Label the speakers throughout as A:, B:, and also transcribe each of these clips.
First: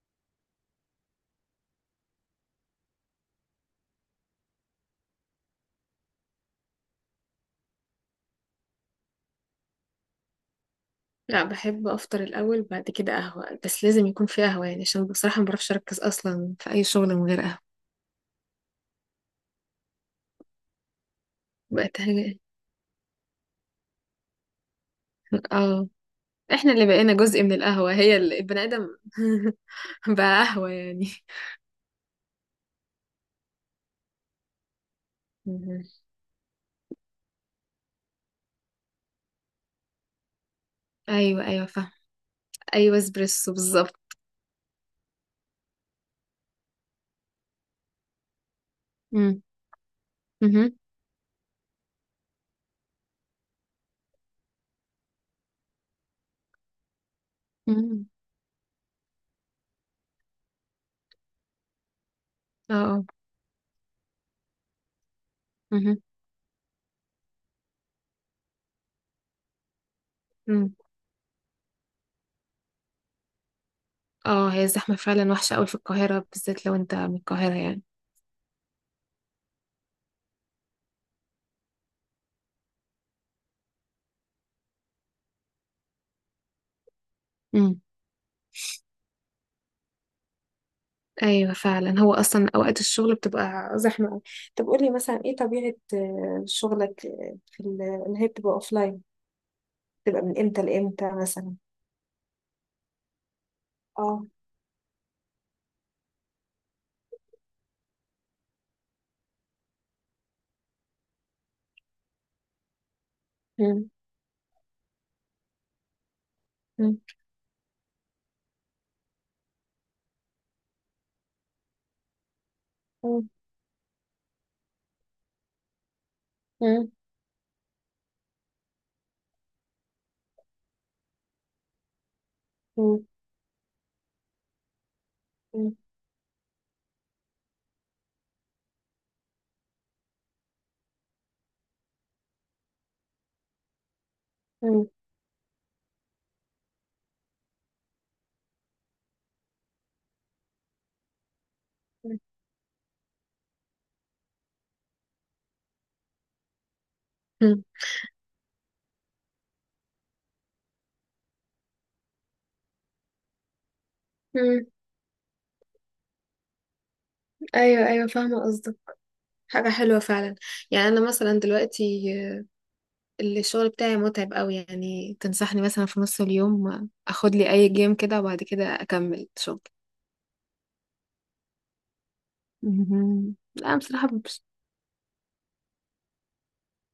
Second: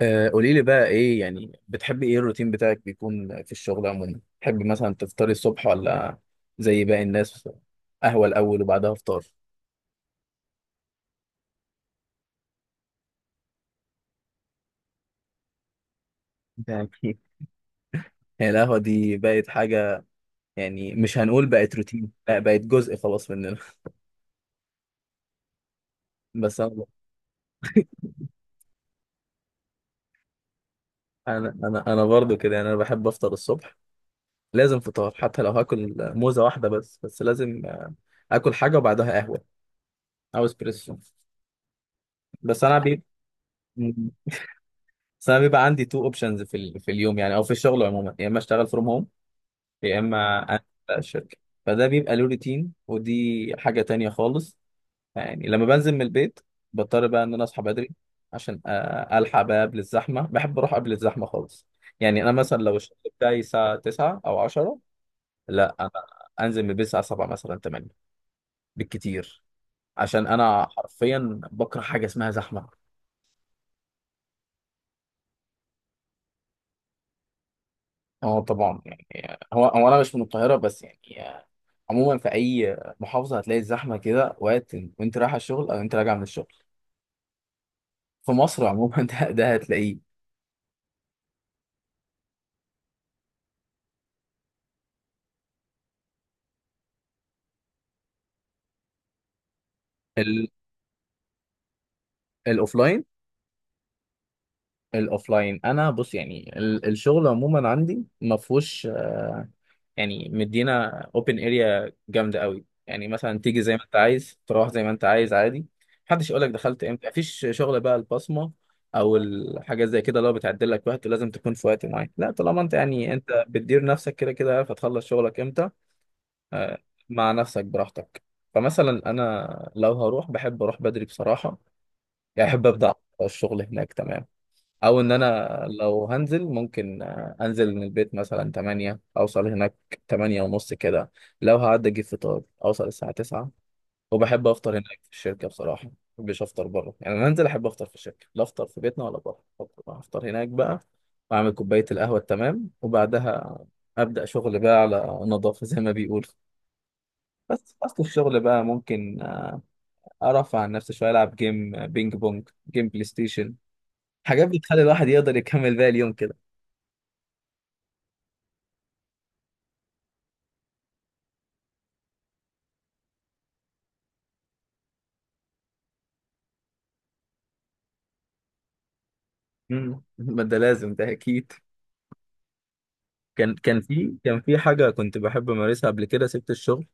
A: قولي لي بقى ايه يعني بتحبي ايه الروتين بتاعك بيكون في الشغل عموما؟ بتحبي مثلا تفطري الصبح ولا زي باقي الناس؟ قهوة الاول وبعدها فطار
B: لا، بحب افطر الاول بعد كده قهوه، بس لازم يكون في قهوه، يعني عشان بصراحه ما بعرفش اركز اصلا في اي
A: يعني؟
B: شغل من غير قهوه.
A: هي القهوة دي بقت حاجة. يعني مش هنقول بقت
B: بقت
A: روتين، لا
B: حاجه.
A: بقت جزء خلاص مننا.
B: اه.
A: بس
B: احنا
A: انا
B: اللي بقينا جزء من القهوه، هي البني ادم. بقى قهوه يعني.
A: انا انا أنا برضو كده، يعني انا بحب افطر الصبح. لازم فطار، حتى لو
B: مهم.
A: هاكل موزة واحدة بس لازم اكل حاجة وبعدها قهوة او اسبريسو.
B: ايوه، ايوه، فاهم.
A: بس انا
B: ايوه،
A: بي
B: اسبريسو بالظبط.
A: بس انا بيبقى عندي تو اوبشنز في اليوم، يعني او في الشغل عموما. يا اما اشتغل فروم هوم،
B: مم.
A: يا اما انزل
B: مهم.
A: بقى الشركه. فده بيبقى له روتين، ودي حاجه تانية خالص. يعني لما بنزل من البيت بضطر بقى ان انا اصحى بدري
B: مم.
A: عشان الحق بقى قبل الزحمه. بحب اروح قبل الزحمه خالص. يعني انا مثلا
B: اه،
A: لو الشغل
B: اه.
A: بتاعي الساعه 9 او 10، لا انا
B: مهم.
A: انزل من البيت الساعه 7 مثلا 8 بالكتير، عشان انا
B: مم.
A: حرفيا بكره حاجه اسمها زحمه.
B: اه، هي الزحمه فعلا وحشه قوي في القاهره، بالذات لو انت من القاهره يعني.
A: اه طبعا، يعني هو انا مش من القاهره، بس يعني آه، عموما في اي محافظه هتلاقي الزحمه كده، وقت وانت رايح الشغل او انت راجع من الشغل في مصر عموما. ده هتلاقيه.
B: ايوه فعلا، هو اصلا اوقات الشغل بتبقى زحمه قوي. طب قولي مثلا ايه طبيعه شغلك في اللي هي بتبقى اوفلاين، بتبقى من
A: ال-
B: امتى لامتى مثلا؟
A: الاوفلاين،
B: اه.
A: الاوفلاين انا بص يعني الشغل عموما عندي ما فيهوش. يعني مدينا اوبن اريا جامده قوي، يعني مثلا تيجي زي ما
B: مم.
A: انت عايز، تروح زي ما انت عايز عادي. محدش يقول لك دخلت
B: مم.
A: امتى، مفيش شغل بقى البصمه او الحاجات زي كده اللي هو بتعدل لك وقت ولازم تكون في وقت معين. لا، طالما انت يعني
B: مم.
A: انت بتدير نفسك كده كده، عارف هتخلص شغلك امتى آه،
B: مم.
A: مع نفسك براحتك. فمثلا انا لو هروح بحب اروح بدري بصراحه، يعني احب ابدا
B: مم.
A: الشغل هناك تمام. او ان انا
B: مم.
A: لو هنزل ممكن انزل من البيت مثلا 8، اوصل هناك 8 ونص كده. لو هعدي اجيب فطار اوصل الساعه 9، وبحب افطر
B: مم.
A: هناك في الشركه بصراحه. ما بحبش افطر بره، يعني انا انزل احب افطر في الشركه. لا افطر في بيتنا ولا بره، أفطر هناك بقى، واعمل كوبايه القهوه التمام، وبعدها ابدا شغل بقى على نظافه زي ما بيقولوا.
B: مم.
A: بس اصل الشغل بقى ممكن ارفع عن نفسي شويه، العب جيم بينج بونج، جيم، بلاي ستيشن، حاجات
B: مم.
A: بتخلي الواحد يقدر يكمل باقي اليوم كده.
B: ايوه، ايوه، فاهمه قصدك. حاجه حلوه فعلا. يعني انا مثلا دلوقتي الشغل بتاعي متعب قوي، يعني تنصحني مثلا في نص اليوم اخد لي اي جيم كده وبعد كده اكمل شغل؟
A: مم. ما ده لازم، ده اكيد.
B: مهم.
A: كان
B: لا أنا
A: كان
B: بصراحه
A: في كان
B: مبسوطة.
A: في حاجه كنت بحب امارسها قبل كده، سبت الشغل.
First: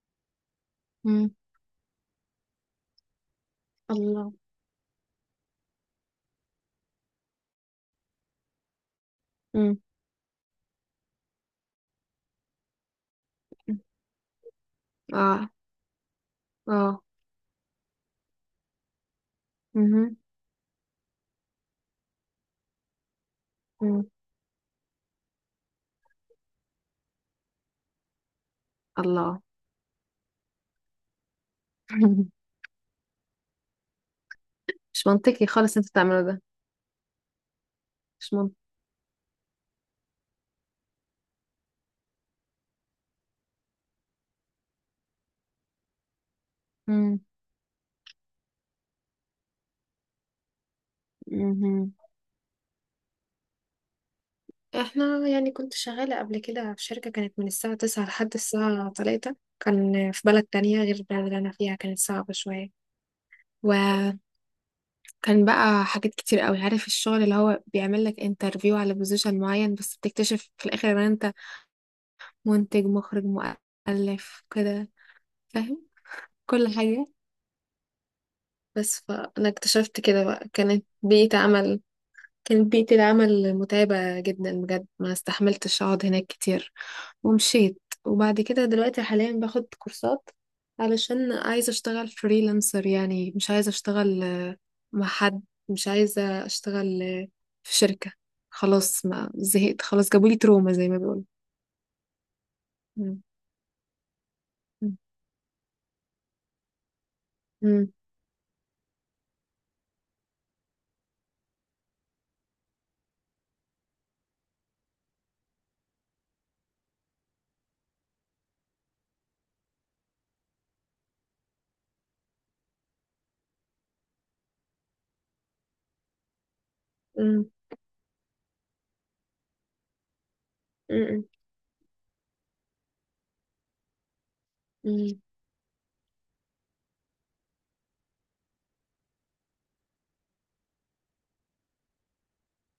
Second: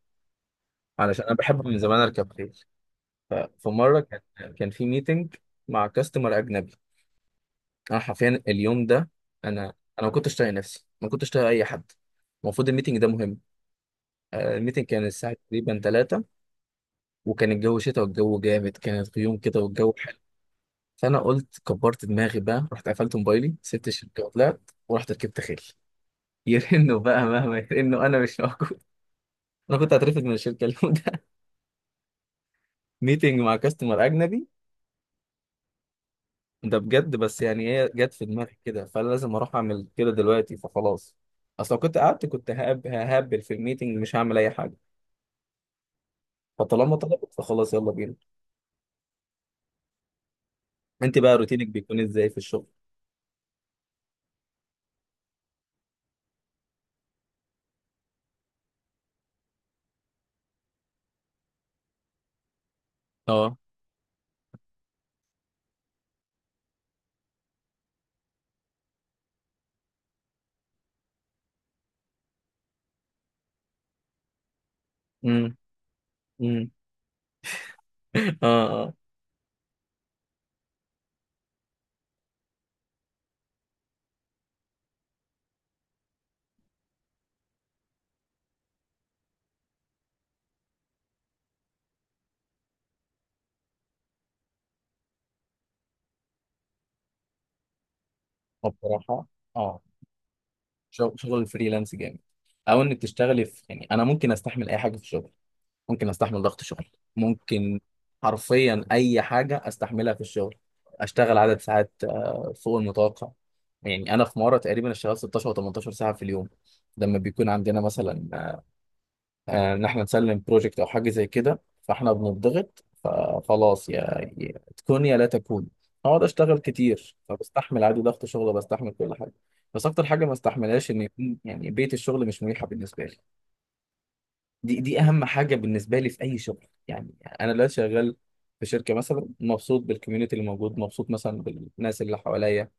A: علشان
B: مم.
A: انا بحب من زمان اركب خيل. ففي مره كان
B: الله.
A: كان في ميتنج مع كاستمر اجنبي. انا حرفيا اليوم ده انا ما كنتش طايق نفسي، ما كنتش طايق اي حد. المفروض الميتنج ده مهم. الميتنج كان الساعه
B: اه،
A: تقريبا 3،
B: اه.
A: وكان الجو شتاء، والجو جامد، كانت غيوم كده، والجو
B: مهم.
A: حلو. فانا قلت كبرت دماغي بقى، رحت قفلت موبايلي، سبت
B: مم.
A: الشركه وطلعت، ورحت ركبت خيل. يرنوا بقى، مهما يرنوا انا مش موجود.
B: الله.
A: انا كنت هترفد من الشركه اليوم ده. ميتنج مع كاستمر اجنبي.
B: مش منطقي خالص انت تعمله ده.
A: ده بجد، بس يعني هي جت في
B: مش منطقي.
A: دماغي كده، فانا لازم اروح اعمل كده دلوقتي، فخلاص. اصل لو كنت قعدت كنت ههبل في الميتنج، مش هعمل اي حاجه. فطالما
B: مم.
A: طلبت فخلاص، يلا بينا. انت بقى روتينك
B: مهم.
A: بيكون ازاي في الشغل؟
B: احنا يعني كنت شغالة قبل كده في شركة، كانت من الساعة 9 لحد الساعة 3، كان في بلد تانية غير البلد اللي أنا فيها، كانت صعبة شوية.
A: اه.
B: وكان بقى حاجات كتير قوي، عارف الشغل اللي هو بيعمل لك انترفيو على بوزيشن معين، بس بتكتشف في الآخر ان انت منتج مخرج مؤلف كده.
A: امم.
B: فاهم. كل
A: امم.
B: حاجة.
A: اه، اه.
B: بس فأنا اكتشفت كده، بقى كانت بيئة عمل، كانت بيئة العمل متعبة جدا بجد، ما استحملتش أقعد هناك كتير ومشيت. وبعد كده دلوقتي حاليا باخد كورسات، علشان عايزة أشتغل فريلانسر، يعني مش عايزة أشتغل مع حد، مش عايزة أشتغل في شركة. خلاص
A: بصراحه،
B: ما
A: اه،
B: زهقت، خلاص جابولي تروما زي ما
A: شغل
B: بيقولوا.
A: شغل الفريلانس جامد، او انك
B: مم.
A: تشتغلي في، يعني انا ممكن استحمل اي حاجه
B: مم.
A: في الشغل. ممكن استحمل ضغط شغل، ممكن
B: مم.
A: حرفيا اي حاجه استحملها في الشغل. اشتغل عدد ساعات فوق المتوقع، يعني انا في مره تقريبا اشتغلت 16 او 18 ساعه في اليوم. لما بيكون عندنا مثلا ان احنا نسلم بروجكت او حاجه زي كده، فاحنا بنضغط، فخلاص يا تكون يا لا تكون. اقعد اشتغل كتير،
B: مم.
A: فبستحمل عادي ضغط شغل وبستحمل كل حاجه. بس اكتر حاجه ما استحملهاش ان
B: مم.
A: يكون يعني بيئه الشغل مش مريحه بالنسبه لي. دي
B: مم.
A: اهم حاجه بالنسبه لي في اي شغل يعني. انا لا شغال في شركه مثلا، مبسوط بالكوميونتي اللي موجود، مبسوط مثلا بالناس اللي حواليا،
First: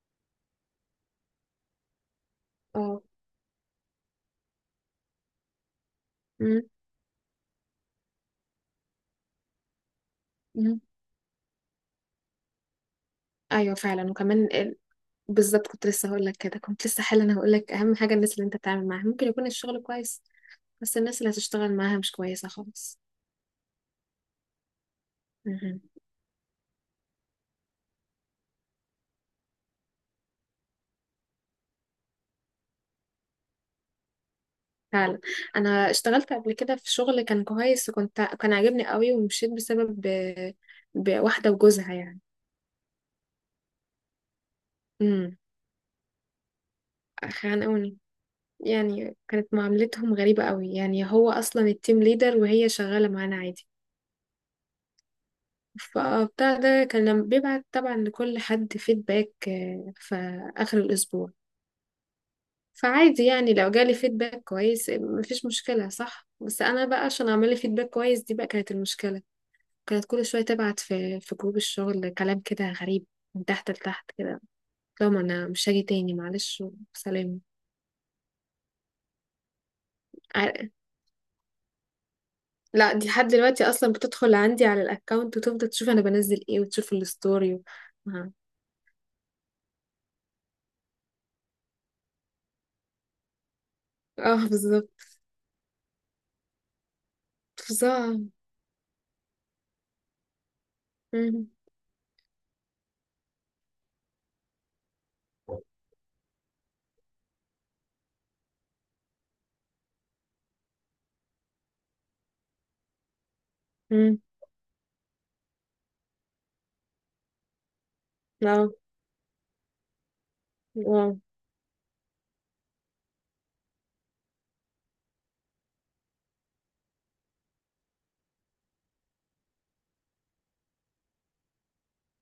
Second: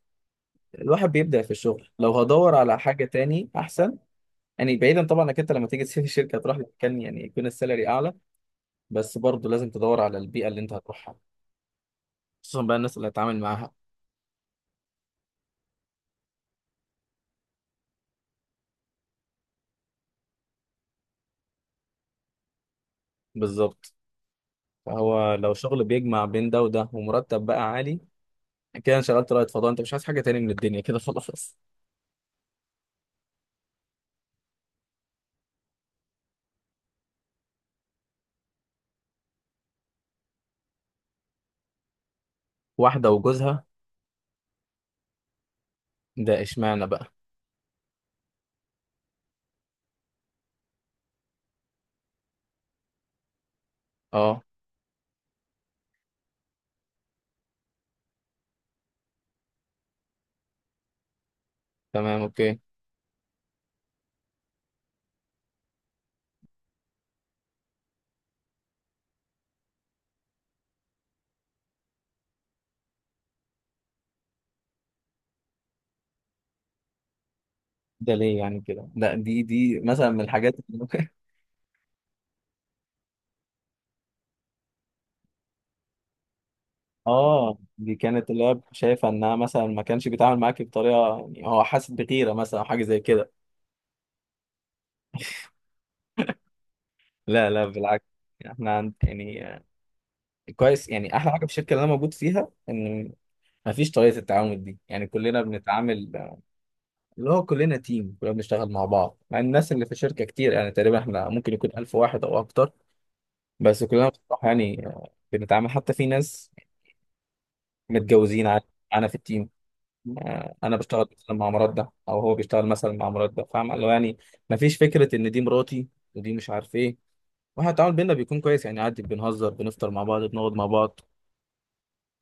A: الواحد بيبدا في الشغل لو هدور على
B: اه.
A: حاجه تاني احسن. يعني بعيدا طبعا انك انت لما تيجي تسيب الشركه هتروح
B: مم.
A: لمكان يعني يكون السالري اعلى، بس برضه لازم تدور على البيئه اللي انت
B: مم.
A: هتروحها، خصوصا بقى الناس اللي هتتعامل معاها.
B: ايوه فعلا، وكمان بالظبط، كنت لسه حالا هقول لك اهم حاجه الناس اللي انت بتتعامل معاها، ممكن يكون الشغل كويس بس الناس اللي هتشتغل معاها مش كويسه خالص.
A: بالظبط. فهو لو
B: مهم.
A: شغل بيجمع بين ده وده، ومرتب بقى عالي، كده انشغلت رائد فضاء، انت مش عايز حاجه تاني من الدنيا، كده خلاص.
B: فعلا. انا اشتغلت قبل كده في شغل كان كويس، كان عاجبني قوي، ومشيت بسبب بواحده وجوزها يعني.
A: واحده وجوزها؟
B: امم.
A: ده اشمعنى بقى؟
B: خانقوني. يعني كانت معاملتهم غريبه قوي، يعني هو اصلا التيم ليدر وهي شغاله معانا عادي.
A: اه.
B: فبتاع ده كان لما بيبعت طبعا لكل حد فيدباك في اخر الاسبوع.
A: تمام، اوكي.
B: فعادي، يعني لو جالي فيدباك كويس مفيش مشكلة، صح؟ بس أنا بقى عشان أعمل لي فيدباك كويس، دي بقى كانت المشكلة. كانت كل شوية تبعت في جروب الشغل كلام كده غريب، من تحت لتحت كده. لو ما أنا مش هاجي تاني معلش، وسلام.
A: ده ليه يعني كده؟ ده دي دي مثلا من الحاجات
B: ع-
A: اللي ممكن.
B: لا، دي لحد دلوقتي أصلا بتدخل عندي على الأكاونت وتفضل تشوف أنا بنزل إيه وتشوف الستوري
A: اه،
B: و.
A: دي كانت
B: اه.
A: اللي هي شايفه انها مثلا ما كانش بيتعامل معاك بطريقه، يعني هو حاسس بغيره مثلا او حاجه زي كده؟
B: آه، بالظبط.
A: لا، لا بالعكس.
B: فظاع.
A: احنا عند يعني كويس، يعني احلى حاجه في
B: مم.
A: الشركه اللي انا موجود فيها ان ما فيش طريقه التعامل دي. يعني كلنا بنتعامل اللي هو كلنا تيم، كلنا بنشتغل مع بعض. مع الناس اللي في الشركه كتير، يعني تقريبا احنا ممكن يكون 1000 واحد او اكتر، بس كلنا
B: مم.
A: بصراحه يعني بنتعامل، حتى في ناس متجوزين عادي
B: لا.
A: معانا في التيم. انا بشتغل
B: واو.
A: مثلا مع مراد ده، او هو بيشتغل مثلا مع مراد ده، فاهم؟ اللي هو يعني مفيش فكره ان دي مراتي، ودي مش عارف ايه. واحنا التعامل بينا بيكون كويس، يعني عادي بنهزر، بنفطر مع بعض، بنقعد مع بعض،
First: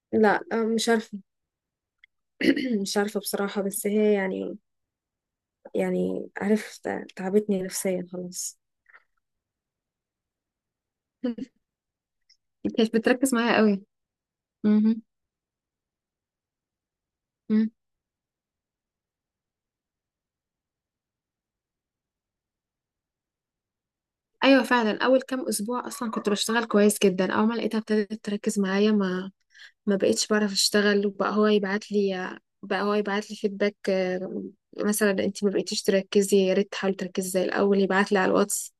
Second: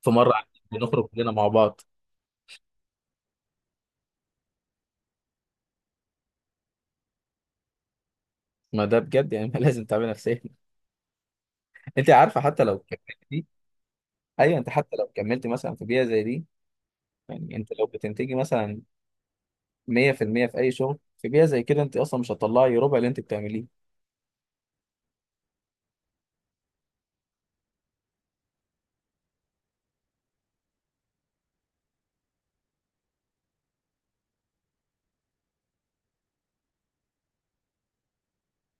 A: في مره
B: لا.
A: عادي
B: مش
A: بنخرج
B: عارفة.
A: كلنا مع بعض.
B: مش عارفة بصراحة، بس هي يعني، يعني عارف تعبتني نفسيا خلاص.
A: ما ده بجد، يعني ما لازم تعمل نفسيا. انت عارفه حتى لو
B: كانت بتركز
A: كملتي،
B: معايا قوي.
A: ايوه انت حتى
B: مهم.
A: لو كملتي مثلا في بيئه زي دي، يعني
B: مم.
A: انت لو بتنتجي مثلا 100% في المية في اي شغل، في بيئه زي كده انت اصلا مش هتطلعي ربع اللي انت بتعمليه.
B: ايوه فعلا، اول كام اسبوع اصلا كنت بشتغل كويس جدا، اول ما لقيتها ابتدت تركز معايا، ما بقيتش بعرف اشتغل، وبقى هو يبعت لي، فيدباك. مثلا انت ما بقيتيش تركزي، يا ريت تحاولي تركزي زي الاول. يبعت لي على الواتس،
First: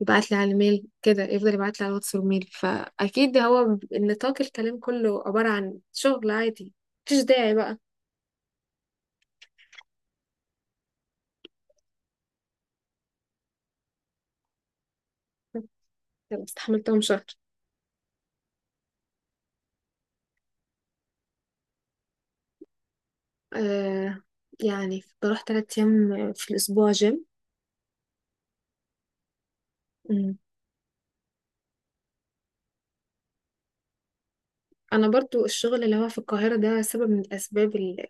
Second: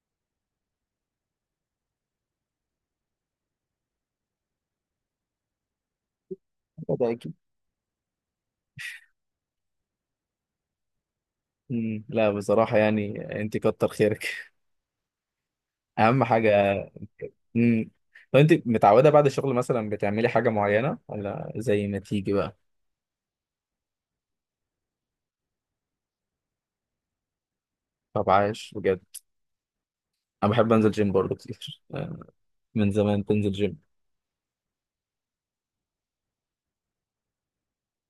B: يبعت لي على الميل، كده يفضل يبعت لي على الواتس والميل، فاكيد هو النطاق الكلام كله عبارة عن شغل عادي،
A: ده
B: مفيش
A: اكيد.
B: داعي بقى.
A: مم، لا بصراحه يعني انت كتر خيرك. اهم حاجه.
B: استحملتهم شهر.
A: امم. طب انت متعوده بعد الشغل مثلا بتعملي حاجه معينه، ولا زي ما تيجي بقى؟
B: آه. يعني بروح 3 أيام في الأسبوع جيم.
A: طب عايش بجد.
B: مم.
A: انا بحب انزل جيم برضه كتير. من زمان بنزل جيم.
B: أنا برضو الشغل اللي هو في القاهرة ده سبب من الأسباب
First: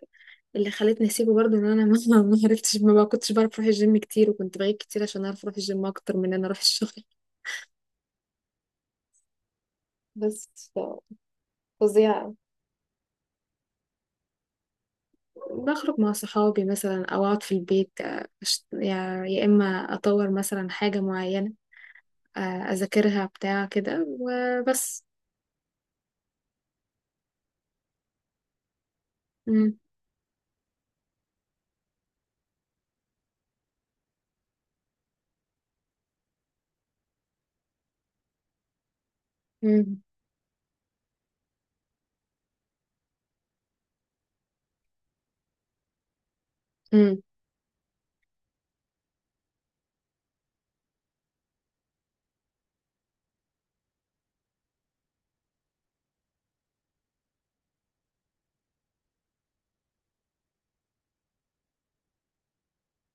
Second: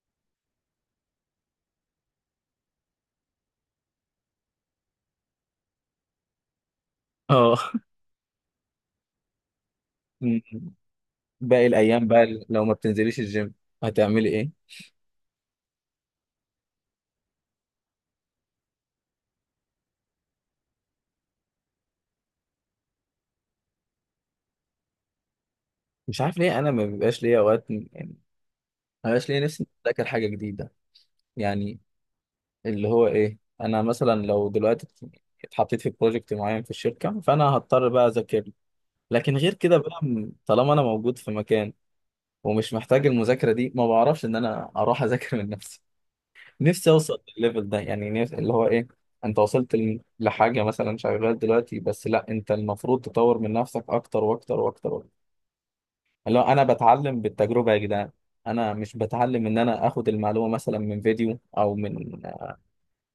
B: اللي خلتني أسيبه، برضو إن أنا ما ما عرفتش، ما بقى- كنتش بعرف أروح الجيم كتير، وكنت بغيب كتير عشان أعرف أروح الجيم أكتر من إن أنا أروح الشغل.
A: اه. أمم.
B: بس ف-
A: باقي الايام
B: فظيعة.
A: بقى لو ما بتنزليش الجيم هتعملي ايه؟
B: بخرج مع صحابي مثلا، أو أقعد في البيت، يا إما أطور مثلا حاجة معينة، أذاكرها بتاع كده وبس.
A: مش عارف ليه، انا ما بيبقاش ليا اوقات يعني، ما بيبقاش ليا نفسي
B: مم.
A: اذاكر حاجه جديده. يعني اللي هو ايه، انا مثلا لو دلوقتي اتحطيت في بروجكت معين في الشركه، فانا هضطر بقى اذاكر. لكن غير كده بقى، طالما انا موجود في مكان ومش محتاج المذاكرة دي، ما بعرفش ان انا اروح اذاكر من نفسي. نفسي اوصل
B: مم.
A: للليفل ده، يعني اللي هو ايه، انت وصلت لحاجة مثلا، شغال دلوقتي بس، لا انت المفروض تطور من نفسك اكتر واكتر واكتر واكتر. اللي هو انا بتعلم بالتجربة يا جدعان. انا مش بتعلم ان انا اخد المعلومة مثلا من فيديو او من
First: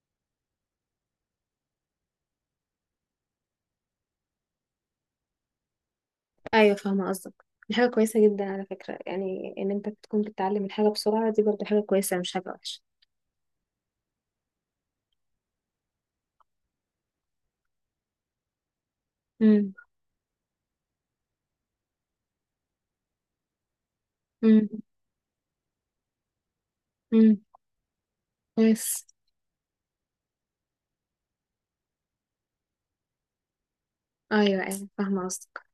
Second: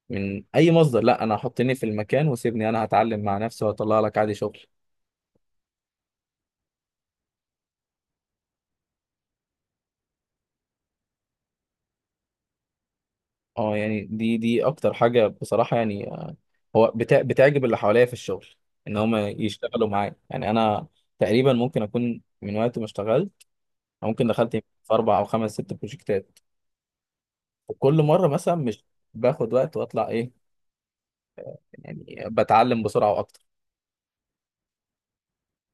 A: اي مصدر، لا انا حطني في المكان وسيبني، انا هتعلم مع نفسي وهطلع لك عادي شغل.
B: ايوه فاهمه قصدك. دي حاجه كويسه جدا على فكره، يعني ان انت تكون بتتعلم الحاجه بسرعه، دي برضه حاجه كويسه مش حاجه وحشه.
A: اه، يعني دي اكتر حاجه بصراحه، يعني هو بتعجب اللي حواليا في الشغل، ان هم
B: امم.
A: يشتغلوا معايا. يعني انا تقريبا ممكن اكون من وقت ما اشتغلت، أو ممكن دخلت في
B: امم.
A: اربع او خمس ست بروجكتات،
B: امم.
A: وكل مره مثلا مش
B: كويس.
A: باخد وقت واطلع ايه، يعني بتعلم بسرعه.
B: ايوه، ايوه، فاهمه قصدك.